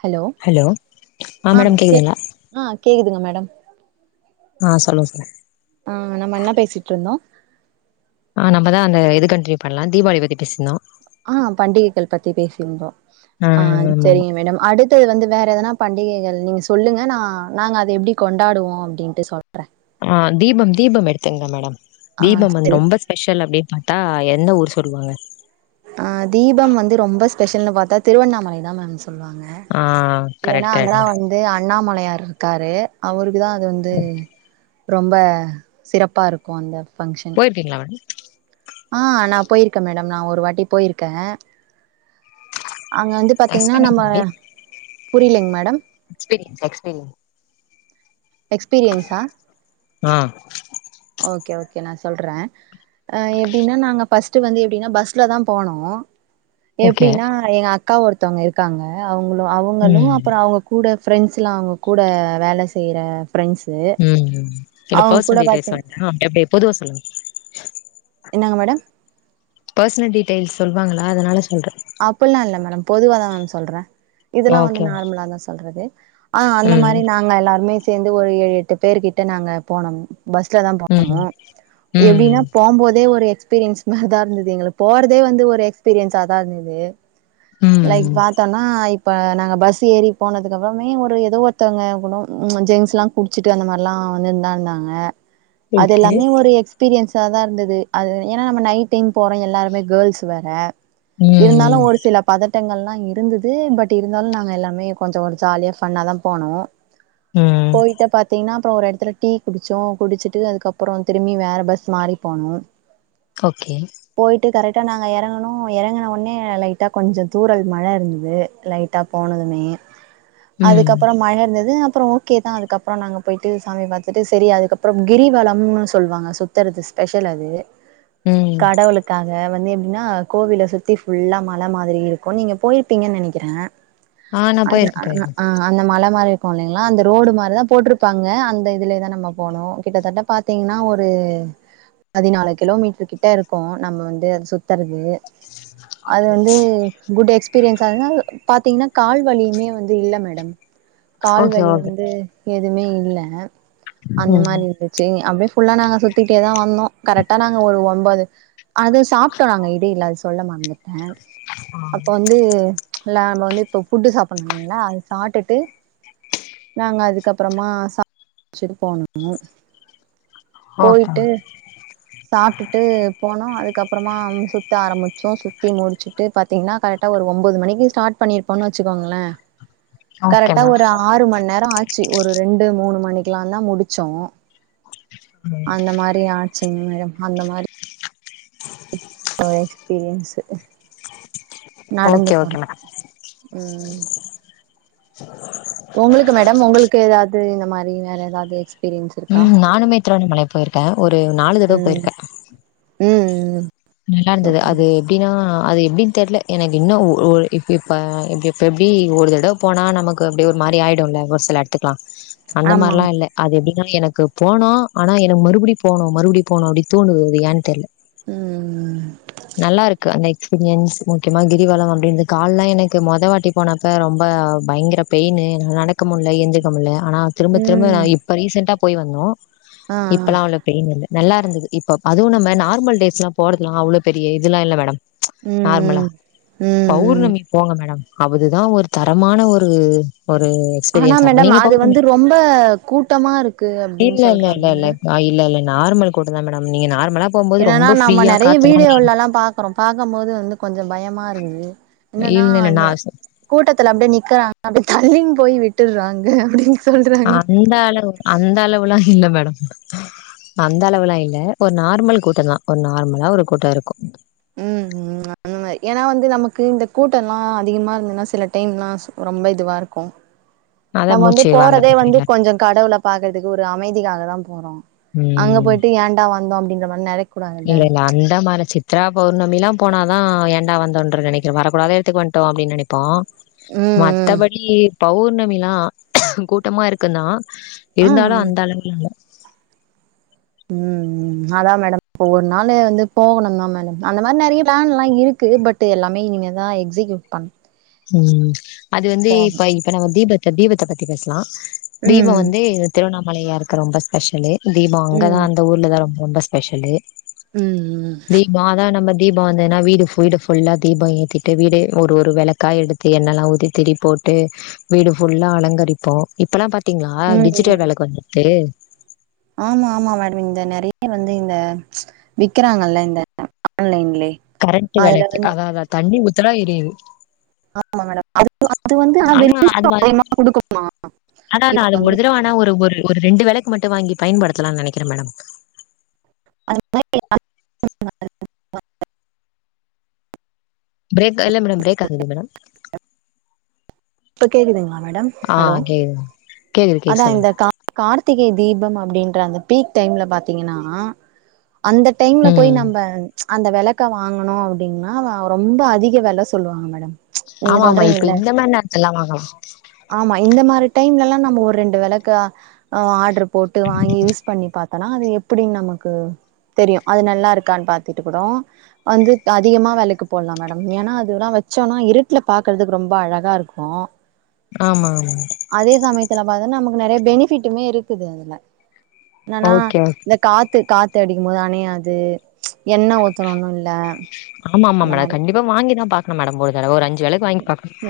Hello ஆ madam கே கேக்குதுங்களா ஆ கேக்குதுங்க மேட ட ம் ஆ சொல்லுங்க சார் ஆ நம்ம என்ன பேசிட்டு இருந்தோ ஆ நம்மதா அந்த இது கண்டினியூ பண்ணலா தீபாவளி பத்தி பேசிருந்தோ ஆ பண்டிகைகள் பத்தி பேசியிருந்தோ ஆ செரிங்க மேடம் அடுத் ட்டு வந்து வேற எதனா பண்டிகைகள் நீங்க சொல்லுங்க நா நாங்க அத எப்பிடி கொண்டாடுவோ அப்பிடின்ட்டு சொல்றே ஆ தீபம் தீபம் எடுத்துங்க மேடம் ஆ தீபம் அன் சரி ரொம்பஸ்பெஷல் அப்பிடின் பா தா எந்த ஊர் சொல்லுவாங்க ஆ தீபம் வந்து ரொம்ப ஸ்பெஷல்ன்னு பாத்தா திருவண்ணாமலைதா மேம் சொல்லுவாங்க ஆ ஏன்னா கரெக்ட் கரெக்ட் அங்கலா மேடம் வந்து அண்ணாமலையார் இருக்காரு அவருக் க்குதா அது வந்து ரொம்ப சிறப்பா இருக்கு அந்த ஃபங்க்ஷன் போயிருக்கீங்களா மேடம் ஆ நா போயிருக்கே மேடம் நா ஒரு வாட்டி போயிருக்கே அங்க வந்து பாத்தீங்கன்னா எக்ஸ்பீரியன்ஸ் நம்ம அப்டி புரியலிங்க மேடம் எக்ஸ்பீரியன்ஸ் எக்ஸ்பீரியன்ஸ் எக்ஸ்பீரியன்ஸா ஆ ஓகே ஓகே நா சொல்றே அ எப்பிடின்னா நாங்க ஃபஸ்ட் வந்து எப்பிடின்னா பஸ்லதா போனோ ஓகே எப்பிடின்னா எங்க அக் அக்கா ஒருத்தவங்க இருக்காங்க அவங்களு அவங்களு ம் அப்புறோ அவுங்க கூட ஃப்ரெண்ட்ஸ்லா அவங்க கூட வேல செய்யற பிரெண்ட்ஸு அவங்க கூட பாத்தே ஆ எப்பிடி பொதுவா சொல்லுங் இன்னாங்க மேடம் பர்சனல் டீடைெயில்ஸ் சொல்லுவாங்களா அதனால சொல்றே அப்பில்லா இல்ல மேடம் பொதுவாதா மேம் சொல்றே இதெல்லா வந்து ஓகே நார்மலாதா சொல்றது ஆ அந்த ம் மாரி நாங்க எல்லாருமே சேந்து ஒரு ஏழு எட்டு பேரு கிட்ட நாங்க போனம் பஸ்ல தா போனோ ம் எப்டின்னா ம் போம்போதே ஒரு எக் ஸ்பீரியன்ஸ்மாரி தா இருந்தது எங்களுக் போறதே வந்து ஒரு எக்ஸ்பீரியன்ஸா தா இருந்தது லைக் ம் பாத்தோன்னா இப்ப நாங்க பஸ் ஏறி போனதுக்கப்றமே ஒரு எதோ ஒருத்தங்க கூட ஜென்ஸ்லா குடுச்சுட்டு அந்த மார்லா வந்துன்தா இருந்தாங்க ஓகே அதெல்லாமே ஒரு எக்ஸ்பீரியன்ஸ் ஸாதா இருந்தது அது ஏனா நம்ம நைட் டைம் போறோ எல்லாருமே கேள்ஸ் வேற இருந்தாலு ம் ஒரு சில பதட்டங்கள்லா இருந்தது பட் இருந்தாலு நாங்க எல்லாமே கொஞ்ச ஒரு ஜாலியா ஃபன்னா தா போனோ ம் போயிட்டு பாத்தீனா அப்றோ ஒரு எடத்துல டீ குடிச்சோ குடுச்சுட்டு அதுக்கப்றோ திரும்பி வேற பஸ் மாறி போனு ஓகே டா நாங்க எறங்குனோ எறங்குனோ னே லைட்டா கொஞ்ச தூரல் மழ இருந்தது லைட்டா போனதுமே ம் அதுக்கப்ற மழ இருந்தது அப் பு‌றொ‌ ஓகே தா அதுக்கப்றொ நாங்க போயிட்டு சாமி பாத்துட்டு செரி அதுக்கப்றம் கிரிவலம்னு சொல்வாங்க சுத்துறது ஸ்பெஷல் அது ம் கடவுளுக்காக வந்து எப்டின்னா கோவில சுத் தி ஃபுல்லா மல மாதிரி இருக்கு நீங்க போயிருப்பீங்கன் நெனக்கிறே ஆ நா அன போயிருக்கே அ ன போயிருக்கே ஆ அந்த மல மாரி ருக்குல்லிங்ளா அந்த ரோடு மாரிதா போட்ருப்பாங்க அந்த இதுலேதா நம்ம போனு கிட்டத்தட்ட பாத்தீங்னா ஒரு பதினாலு கிலோமீட்ரு கிட்ட இருக்கு நம்ம வந்து அது சுத்துறது அது வந்து குட் எக்ஸ்பீரியன்ஸா [unintelligible] பாத்தீங்னா கால்வலியுமே வந் து இல்ல மேடம் ஓகே கால்வலி ஓகே வந்து எதுவ்மே இல்ல அந்த ம் மாரி இருந்துச்சு அப்டியே ஃபுல்லா நாங்க சுத்திட்டேதா வந்தோ கரெட்டா நாங்க ஒரு ஒம்பொது அது சாப்டோ நாங்க இடைல அது சொல்ல மறந்து ட்டே ஆ. அப்போ வந்து ல நம்ம வந்து இப்ப ஃபுட்டு சாப்புட்னு இல்லிங்ளா அத சாட்டுட்டு நாங்க அதுக்கப்றமா சர்ச்சுக்கு போனு ஓகே போயிட்டு மேம். சாப்டுட்டு போனோ அதுக்கப்றமா சு த்த ஆரமிச்சோ சு த்தி முடுச்சுட்டு பாத்தீங்னா கரெக்டா ஒரு ஒம்பொது மணிக்கு ஸ்டாட் பண்ணிருப்போன் வச்சுக்கோங்களே ஓகே கரெட்டா மேம் ஒரு ஆறு மண்நேரொ ஆ ச்சு ஒரு ரெண்டு மூணு மணிக்லாந்தா முடுச்சோ அந்த மாரியா சின்மயா அந்த மாரி ஆ எக்ஸ்பீரியன்ஸு நடந்து ஓகே ஓகே போறது மேடம் உ ஏதாவது இந்த மாரி வேற ஏதாவது எஸ்பீரியன்ஸ் இருக்கா திருவண்ணாமலைக்கு போயிருக்கே ஒரு நாலு தடவ போயிருக்கே உ உ நல்லா இருந்தது அது எப்டின்னா அது எப்டின் தெர்ல எனக்கு இன்னு ஒ இப்போ இப்படி இப்போ எப்படி ஒரு தடவ போனா நமக்கு அப்படி ஒரு மாரி ஆகிடும்ல ஒரு சில எடத்துக்கு போ னா அந்த ஆமா மாரிலா ஆமா இல்ல அது எப்படின்னா எனக் போனோ ஆனா எனக்கு மறுபடி போனு மறுபடி போனு அப்படி தோனுது அது ஏன்னு தெரியல உ உ நல்லா இருக்கு அந்த எக்ஸ்பீரியன்ஸ் முக்கியமா கிரிவலோ அப்படிது கால்லா எனக்கு மொத வாட்டி போனப்ப ரொம்ப பயங்கர பெயின்னு நடக்க முடியல எந்திக்க முடியல ஆனா திரும்ப திரும்ப நா ம் இப்ப ரீசென்ட்டா போய் வந்தோ ஆ இப்பல்லா அவ்வள பெயின் இல்ல நல்லா இருந்தது இப்ப அதுவு நம்ம நார்மல் டேஸ்லா போர்துலா அவ்ளோ பெரிய இதுலா இல்ல மேடம் ச் ம் நார்மலா ம் ம் ம் பௌர்ணமிக் போங்க மேடம் அவுதுதா ஒரு தரமான ஒரு ஒரு ஆனா எக்ஸ்பீரியன்ஸா இருக்கு மேடம் நீங்க அது பௌர்ணமி வந்து ரொம்ப கூட்டமா இருக் இல்ல இல்ல இல்ல இல்ல ஆஇல்ல இல்ல நார்மல் கூட்ட தா மேடம் நீங்க நார்மல் என்னன்னா நம்ம நிறைய வீடியோலலா பாக்குறோ பாக்கம்போது வந்து கொஞ்சம் பயமா இருக்குது என்னன்னா இல்ல இல்ல நா இந்த கூட்டத்துல அப்டியே நிக்கிறாங்க அப்டி தள்ளின் போய் விட்டுறாங்க அப்டின்னு சொல்றாங்க அந்த அளவு அந்த அளவுல்லா இல்ல மேடம் அந்த அளவுலா இல்ல ஒரு நார்மல் கூட்ட தா ஒரு நார்மலா ஒரு கூட்ட இருக்கு உம் அந்த மாரி ஏன்னா வந்து நமக்கு இந்த கூட்டோ எல்லா அதிகமா இருந்தன்னா சில டைம் எல்லா ரொம்ப இதுவா இருக்கு அதான் நம்ம வந்து மூச்சு போறதே வாங்குறது வந்து மாரில கொஞ்சோ கடவுள பாக்குறதுக்கு ஒரு அமைதிக்காக தா போறோ அங்க ம் போயிட்டு ஏன்டா வந்தோ அப்டி என்ன பண்ணாரு இல்ல இல்ல அந்தமாரி சித்த சித்ரா பௌர்ணமில தா போனாதா ஏன்டா வந்தோன்னறு நெனக்கிற வரக்கூடாதுத்துக்கு வந்துட்டோ அப்டின் நெனைக் ப்போ ம் மத்தபடி பௌர்ணமி பௌர்ணமில்லா கூட்டமா இருக்குந்தா இருந்தாலு ம் அந்த அளவுல இல்ல உம் உம் அதா மேடம் இப்ப ஒரு நாள் வந்து போகணு தா மேடம் அந்த மாரி நெறய பிளான் எல்லா இருக்கு பட் எல்லாமே இனிமேதா எக்ஸிகியூட் பண்ண உம் அது வந்து இப்ப இப்ப நம்ம தீபத் தீபத்த பத்தி பேசலா தீப ம், வந்து திருவண்ணாமல மழையா இருக்கு ரொம்ப ஸ்பெஷலு தீப அங்கதா ம். அந்த ஊர்ல தா ரொம்ப ஸ்பெஷலு ம், ம். தீபா தா என் நம தீப வந்ததுனா வீடு வீடு ஃபுல்லா தீபம் ஏத்திட்டு வீடு ஒரு ஒரு வெளக்கு க்க் எடுத்து என்னெல்லா ஊத்தி திரி போட்டு வீடு ஃபுல்லா அலங்கரிப்போ இப்பெல்லா ப த்தீங்ளா ம், டிஜிட்டல் ம். வெளக்கு வந்துருக்கு ஆமா ஆமா மேடம் இந்த நெறய வந்து இந்த விக்குறாங்கல்ல இந்த ஆன்லைன்லயே கரண்ட் அதுல வேலக்கு வந்து அதா அதா தண்ணி உ த்தா எரியுது ஆமா மேடம் அது அது வந்து ஆ வெ ஆனா அது வ அதிகமா குடுக்கனுமா ஆனா நா இப்ப அது ஒரு வந்து தடவ ஆனா ஒரு ஒரு ஒரு ரெண்டு விளக்கு வாங்கி பயன்படுத்தலானு நெனக்குறே மேடம் அ [unintelligible] ப்ரேக் அல்ல மேடம் ப்ரேக் ஆகுது மேடம் இப்ப கேக்குதுங்களா மேடம் ஆ ஹலோ கேக்குது கேக்குது கேக்குது அதா சொல்லுங்க இந்த கா கார்த்திகை தீபம் அப்படின்றாங்க அந்த பீக் டைம்ல பாத்தீங்கன்னா அந்த டைம்ல போய் ம் நம்ப அந்த விளக்க வாங்கணு அப்படின்னா ரொம்ப அதிக வில சொல்லுவாங்க மேடம் நீங்க ஆமா ஆமா இப்ப சொல்றீங்கல்ல இந்த மாரி நேரத்தலா ஆமா இந்த மாரி டைம்லல்லா னு நம்ம ஒரு ரெண்டு வெலக்கு ஆடரு போட்டு வாங்கி யூஸ் பண்ணி பாத் அனா அது எப்படின்னு நமக்கு தெரியு அது நல்லா இருக்கான்னு பாத்தட்டு கூட வந்து அதிகமா வேலைக்கு போட்லா மேடம் ஏன்னா அதுல்லா வச்சோம்னா இருட்டுல பாக்கறதுக்கு ரொம்ப அழகா இருக்கு கோ ஆமா ஆமா அதே சமயத்துல பாத்த நமக் நிறைய பெனிஃபிட்டுமே இருக்குது அதுல என்னனா ஓகே ஓகே இந்த காத்து காத் த்தேஅடிக்கும் போது அணையாது என்ன ஊத்தணுனு இல்ல அந்த மாரி டம் ஒரு தரவ ஒரஞ்சு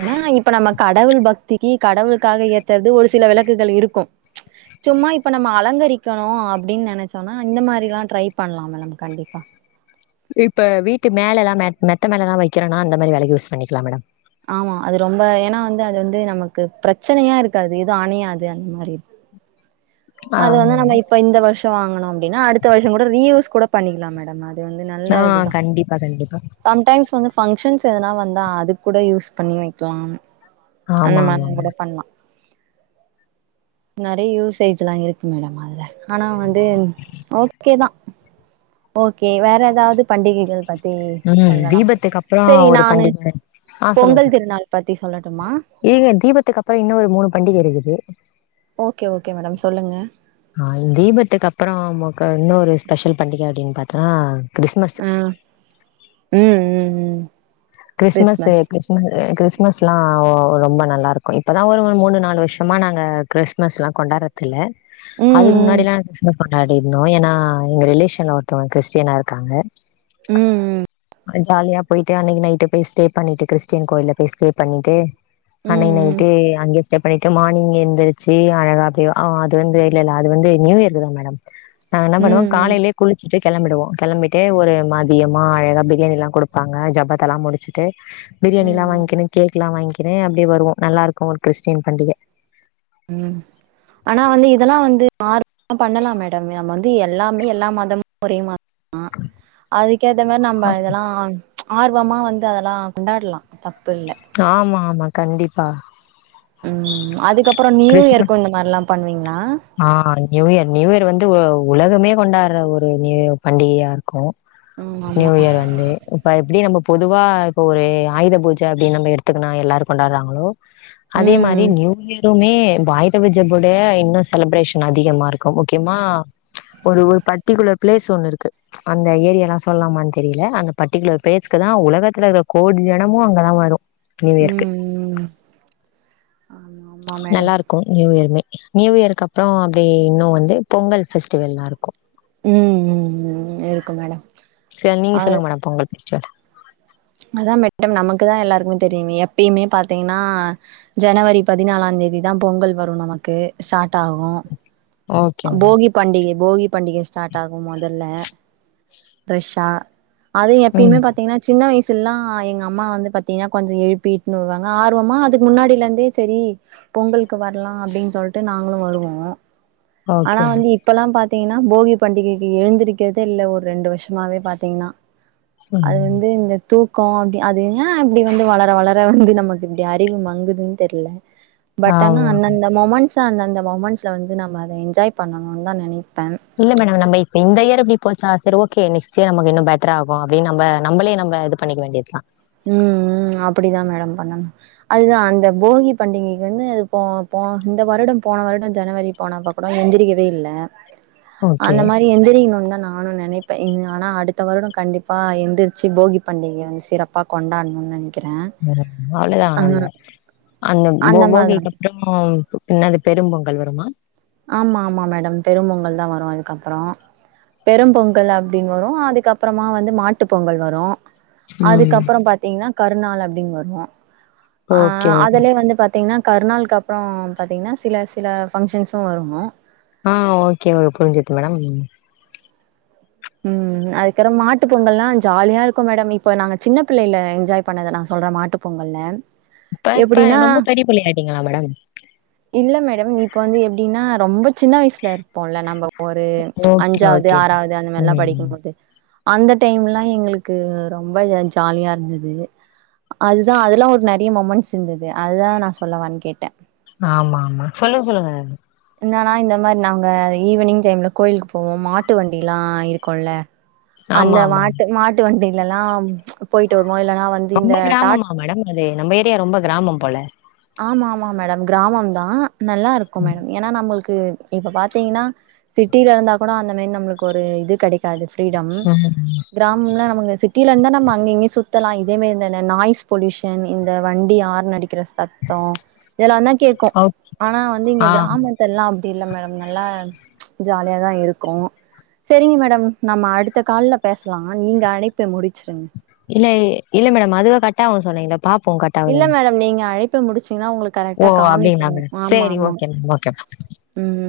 ஏன்னா இப்ப நம்ம காட் கடவுள் பக்திக்கு கடவுளுக்காக ஏத்துறது ஒரு சில விளக்குகள் இருக்கு சும்மா இப்ப நம்ம அலங்கரிக்கணு அப்படின்னு நினைச்சோம்ன்னா இந்த மாதிரி எல்லா ட்ரை பண்ணலா நம் கண்டிப்பா இப்ப வீட்டு மேலலா மெத்த மேலலா வைக்கிறோனா அந்த மாரி வெலக்கு யூஸ் பண்ணிக்கலா மேடம் ஆமா அது ரொம்ப ஏன்னா வந்து அது வந்து நமக்கு பிரச்சனையா இருக்காது எதுவு அணயாது அந்த மாதிரி ஆ அது வந்து நம்ம இப்ப இந்த வருஷ் த்து வாங்கணு அப்படின்னா அடுத்த வருஷம் கூட ரீயூஸ் கூட பண்ணிக்கலா மேடம் அது வந்து நல்ல ஆ இதுதா கண்டிப்பா கண்டிப்பா சம்டைம்ஸ் வந்து பங்க்ஷன்ஸ் எதுனா வந்தா அதுக் கூட யூஸ் பண்ணி வைக்கலா அந்த ஆமா மாத்ரி ந ஆமாங்க கூட பண்ணலா நிறைய யூஸேஜ் ல்லா இருக்கு மேடம் அதுல ஆனா வந்து ஓகே தா ஓகே வேற ஏதாவது பண்டிகைகள் பத் உ தீபத்துக்கு அப்புறோ ஒரு நானு பண்டிக ஆ சொல்லுங்க பொங்கல் சொல்லுங்க திருநாள் பத்தி சொல்லட்டுமா ஏங்க தீபத்துக்கு அப்புற இன்னு ஒரு மூணு பண்டிக இருக்குது உ ஓகே ஓகே மேடம் சொல்லுங்க ஆ தீபத்துக்கு அப்புறோ நமக்கு இன்னொரு ஸ்பெஷல் பண்டிக அப்பிடின் பாத்தா கிறிஸ்மஸ் ஆ ம் ம் ம் கிறிஸ்மஸ் கிறிம கிறிஸ்மஸ்லா ரொம்ப நல்லாயிருக்கு இப்பதா ஒரு மூனு நாலு வருஷமா நாங்க கிறிஸ்மஸ் எல்லா கொண்டாறது இல்ல ம் அதுக்கு முன்னாடி ம் எல்லா கிறிஸ்ம கொண்டாடி இருந்தோ ஏன்னா எங்க ரிலேஷன் ஒருத்தவ கிறிஸ்டீனா இருக்கா ம் ம் அ ஜாலியா போயிட்டு அன்னிக்கு நைட்டு பே ஸ்டே பண்ணிட்டு கிறிஸ்டின் கோயில பேய் ஸ்டே பண்ணிட்டு ம் அன்னிக்கு ம் நைட்டு அங்க ஸ்டே பண்ணிட்டு மார்னிங் எந்திரிச்சி அழகா போய் ஆ அது வந்து இல்ல இல்ல அது வந்து நியூ இயர்க்குதா மேடம் நாங்க என்ன ம் பண்ணுவோ ம் காலையிலியே குளிச்சிட்டு கெளம்பிடுவோ கெளம்பிட்டு ஒரு மதியமா அழகா பிரியாணி எல்லா குடுப்பாங்க ஜபத்தெல்லா முடி சிட்டு பிரியாணி ம் எல்லா ம் வாங்கினு கேக் எல்லா வாங்கி க்கிறே அப்பிடியே வருவோ நல்லா இருக்கு ஒரு கிறிஸ்டின் பண்டிக ம் ஆனா வந்து இதெல்லா வந்து ஆ பண்ணலாம் மேடம் நம்ம வந்து எல்லாமே எல்லா மதமும் ஒரே ம ஆ அதுக்கேத்த மாரி நம்ம இதெல்லா ஆர்வமா வந்து அதெல்லா கொண்டாடலா தப் ஆமா ஆம் மா கண்டிப்பா ம் அதுக்கப் கிறிஸ்மஸ் ஆ நியூ இயர் நியூ இயர் வந்து ஒ உலகமே கொண்டாடுற ஒரு நியூ பண்டிகையா இருக்கு ம் ஆமா நியூ இயர் வந்து ப எப்பிடி நம்ம பொதுவா இப்போ ஒரு ஆயுத பூஜ அப்பிடி நம்ம எடுத்துக்குனா எல்லாரு கொண்டாறாங்களோ அதே மாரி ம் நியூ இயர் மே வாய்தபஜபோட இன்னு செலப்ரேஷன் அதிகமா இருக்கு முக்கியமா ஒரு ஒரு பர்டிகுலர் பிளேஸ் ஒன்னு இருக்கு அந்த ஏரிய எல்லா சொல்லாமான் தெரியல அந்த பர்ட்டிகுலர் பிளேஸ்க்கு தா உலகத்துல இருக்க கோடி ஜனமு அங்கதா வரு நியூ ம் இயருக்கு ம் ஆமா ஆமா மேடம் நல்லாருக்கு நியூயருமே நியூயருக்கப்றோ அப்டி இன்னு வந்து பொங்கல் ஃபெஸ்டிவல்லா இருக்கு ம் ம் ம் இருக்கு மேடம் செல் நீங்க அது சொல்லுங்க மேடம் பொங்கல் ஃபெஸ்டிவல் அதா மேட்டம் நமக்குதா எல்லாருக்குமே தெரியுமே எப்பயுமே பாத்தீங்கனா ஜனவரி பதினாலாந் தேதிதா பொங்கல் வரு நமக்கு ஸ்டாட் ஆகு ஓகே மேடம் போகி பண்டிகை போகி பண்டிகை ஸ்டாட் ஆகும் மொதல்ல ஃப்ரெஷ்ஷா அது எப்பயுமே ம் பாத்தீங்கனா சின்ன வயசு ல்லா எங்க அம்மா வந்து பாத்தீங்னா கொஞ்ச எழுப்பி இட்னு வருவாங்க ஆர்வமா அதுக்கு முன்னாடிலந்தே செரி பொங்கல்க்கு வர்லா அப்டின் சொல்ட்டு நாங்களு வருவோ ஆனா ஓகே மேம் வந்து இப்பல்லா பாத் தீங்கனா போகி பண்டிகைக்கு எழுந்திருக்கதே இல்ல ஒர் ரெண்டு வருஷமாவே பாத்தீங்னா அது ம் வந்து இந்த தூக்கோ அப்டி அது ஏ அப்டி வந்து வளர வளர வந்து நமக்கு இப்டி அறிவு மங்குதுன் தெர்ல பட் ஆனா ஆமா அந்தந்த மொமண்ட்ஸ் ஸ‌ அந்தந்த மொமண்ட்ஸ்ல வந்து நம்ம அத என்ஜாய் பண்ணனுன் தா நெனைப் இல்ல மேடம் நம்ம இப்ப இந்த இயர் இப்டி போச்சா செரி ஓகே நெக்ஸ்ட் இயர் நமக்கு இன்னு பெட்ராகு அப்டின் நம்ப நம்பளே நம்ப இது பண்ணிக்க வேண்டியதுதா ம் ம் அப்புடிதா மேடம் பண்ணனு அதுதா அந்த போகி பண்டிகைக்கு வந்து அது போ போ இந்த வருடம் போன வருட‌ ஜனவரி போனப்ப கூட எந்திரிக்கவே இல்ல ஓகே அந்த மாரி எந்திரிகனுன் தா நா நானு நெனைப்பே இன்‌ ஆனா அடுத்த வருட கண்டிப்பா எந்திர்ச்சு போகி பண்டிகய‌ வந்து சிறப் பா கொண்டாட்னுன்‌ நெனை ம் அவ்ளதா நம்ம அந்த போ போகிக்கப்றோ என்னது பெரும் பொங்கல் வருமா ஆமா ஆமா மேடம் பெரும் பொங்கல் தா வரு அதுக்கப்பறோ பெரும் பொங்கல் அப்டின் வரு அதுக்கப்றமா வந்து மாட்டு பொங்கல் வரு ம் அதுக்கப்றம் பாத்தீங்னா கருநாள் அப்டின் வரு ஆ ஓகே ஓகே அதுலே வந்து பாத் தீங்னா கருநாள்க்கு அப்றோ பாத்தீங்னா சில சில பங்ஷன்ஸ் ஸு வரு ஆ ஓகே ஓ புரிஞ்சுது மேடம் ம் அதுக்கறம் மாட்டு பொங்கல்லா ஜாலியா இருக்கு மேடம் இப்ப நாங்க சின்ன பிள்ளைல என்ஜாய் பண்ணத நா சொல்ற மாட்டு பொங்கல்ல இப்ப இப்ப எப்டின்னா ரொம்ப பெரியப்புள்ளை ஆயிட்டீங்களா மேடம் இல்ல இப்ப வந்து எப்படின்னா ரொம்ப சின்ன வயசல இருப்போல நம்ம ஒரு ஓகே அஞ்சாவது ஓகே ஆறாவது அந்தமல்லா ம் படிக்கும்போது அந்த டைம்லா எங்களுக்கு ரொம்ப ஜாலியா இருந்தது அதுதா அதெல்லா ஒரு நறைய மொமெண்ட்ஸ் இருந்தது அதுதா நா சொல்லவான்னு கேட்டே ஆமா ஆமா சொல்லுங்க சொல்லுங்க என்னனா இந்த மாரி நாங்க ஈவினிங் டைம்ல கோயிலுக்கு போவோ மாட்டு வண்டிலா இருக்குல்ல ஆமா அந்த ஆமா மாட்டு மாட்டு வண்டி லலாம் ச் போயிட்டு வருவோ இல்லைன்னா வந்து இந்த டாட் யே ரொம்ப கிராமம் போல ஆமா ஆமா மேடம் கிராமம் தா நல்லா இருக்கு ம் மேடம் ஏன்னா நம்மளுக் உ இப்போ பாத்தீங்கன்னா சிட்டில இருந்தா கூட அந்த மே நம்மளுக்கு ஒரு இது கெடைக் அது ஃப்ரீடம் கிராமம்லா நமகு சிட்டியில இருந்தா அங்க இங்யு சுத்தலா இதே மாரி இந்த நாய்ஸ் பொலியூஷன் இந்த வண்டியாரன் அடிக்கிற சத் தோ இதெல்லா தா கேக்கு ஓ ஆனா வந்து இங்க ஆ கிராமத்தல்லா அப்படி இல்ல மேடம் நல்லா ஜாலியாதா இருக்கு சரிங்க மேடம் நம்ம அடுத்த கால்ல பேச் லா நீங்க அனைப்ப முடிச்சிருங்க இல்ல இல்ல [unintelligible] கட் இல்ல ஆவுதானு மேடம் நீங்க அழை ப்ப முடிச்சு னா உங்களுக்கு ஓ கரெக்டா காமிக்கு அப்டிங்களா மேடம் ஆமா சேரி ஆமா ஓகே மேம் ஓகே உ உ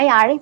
அய் அழை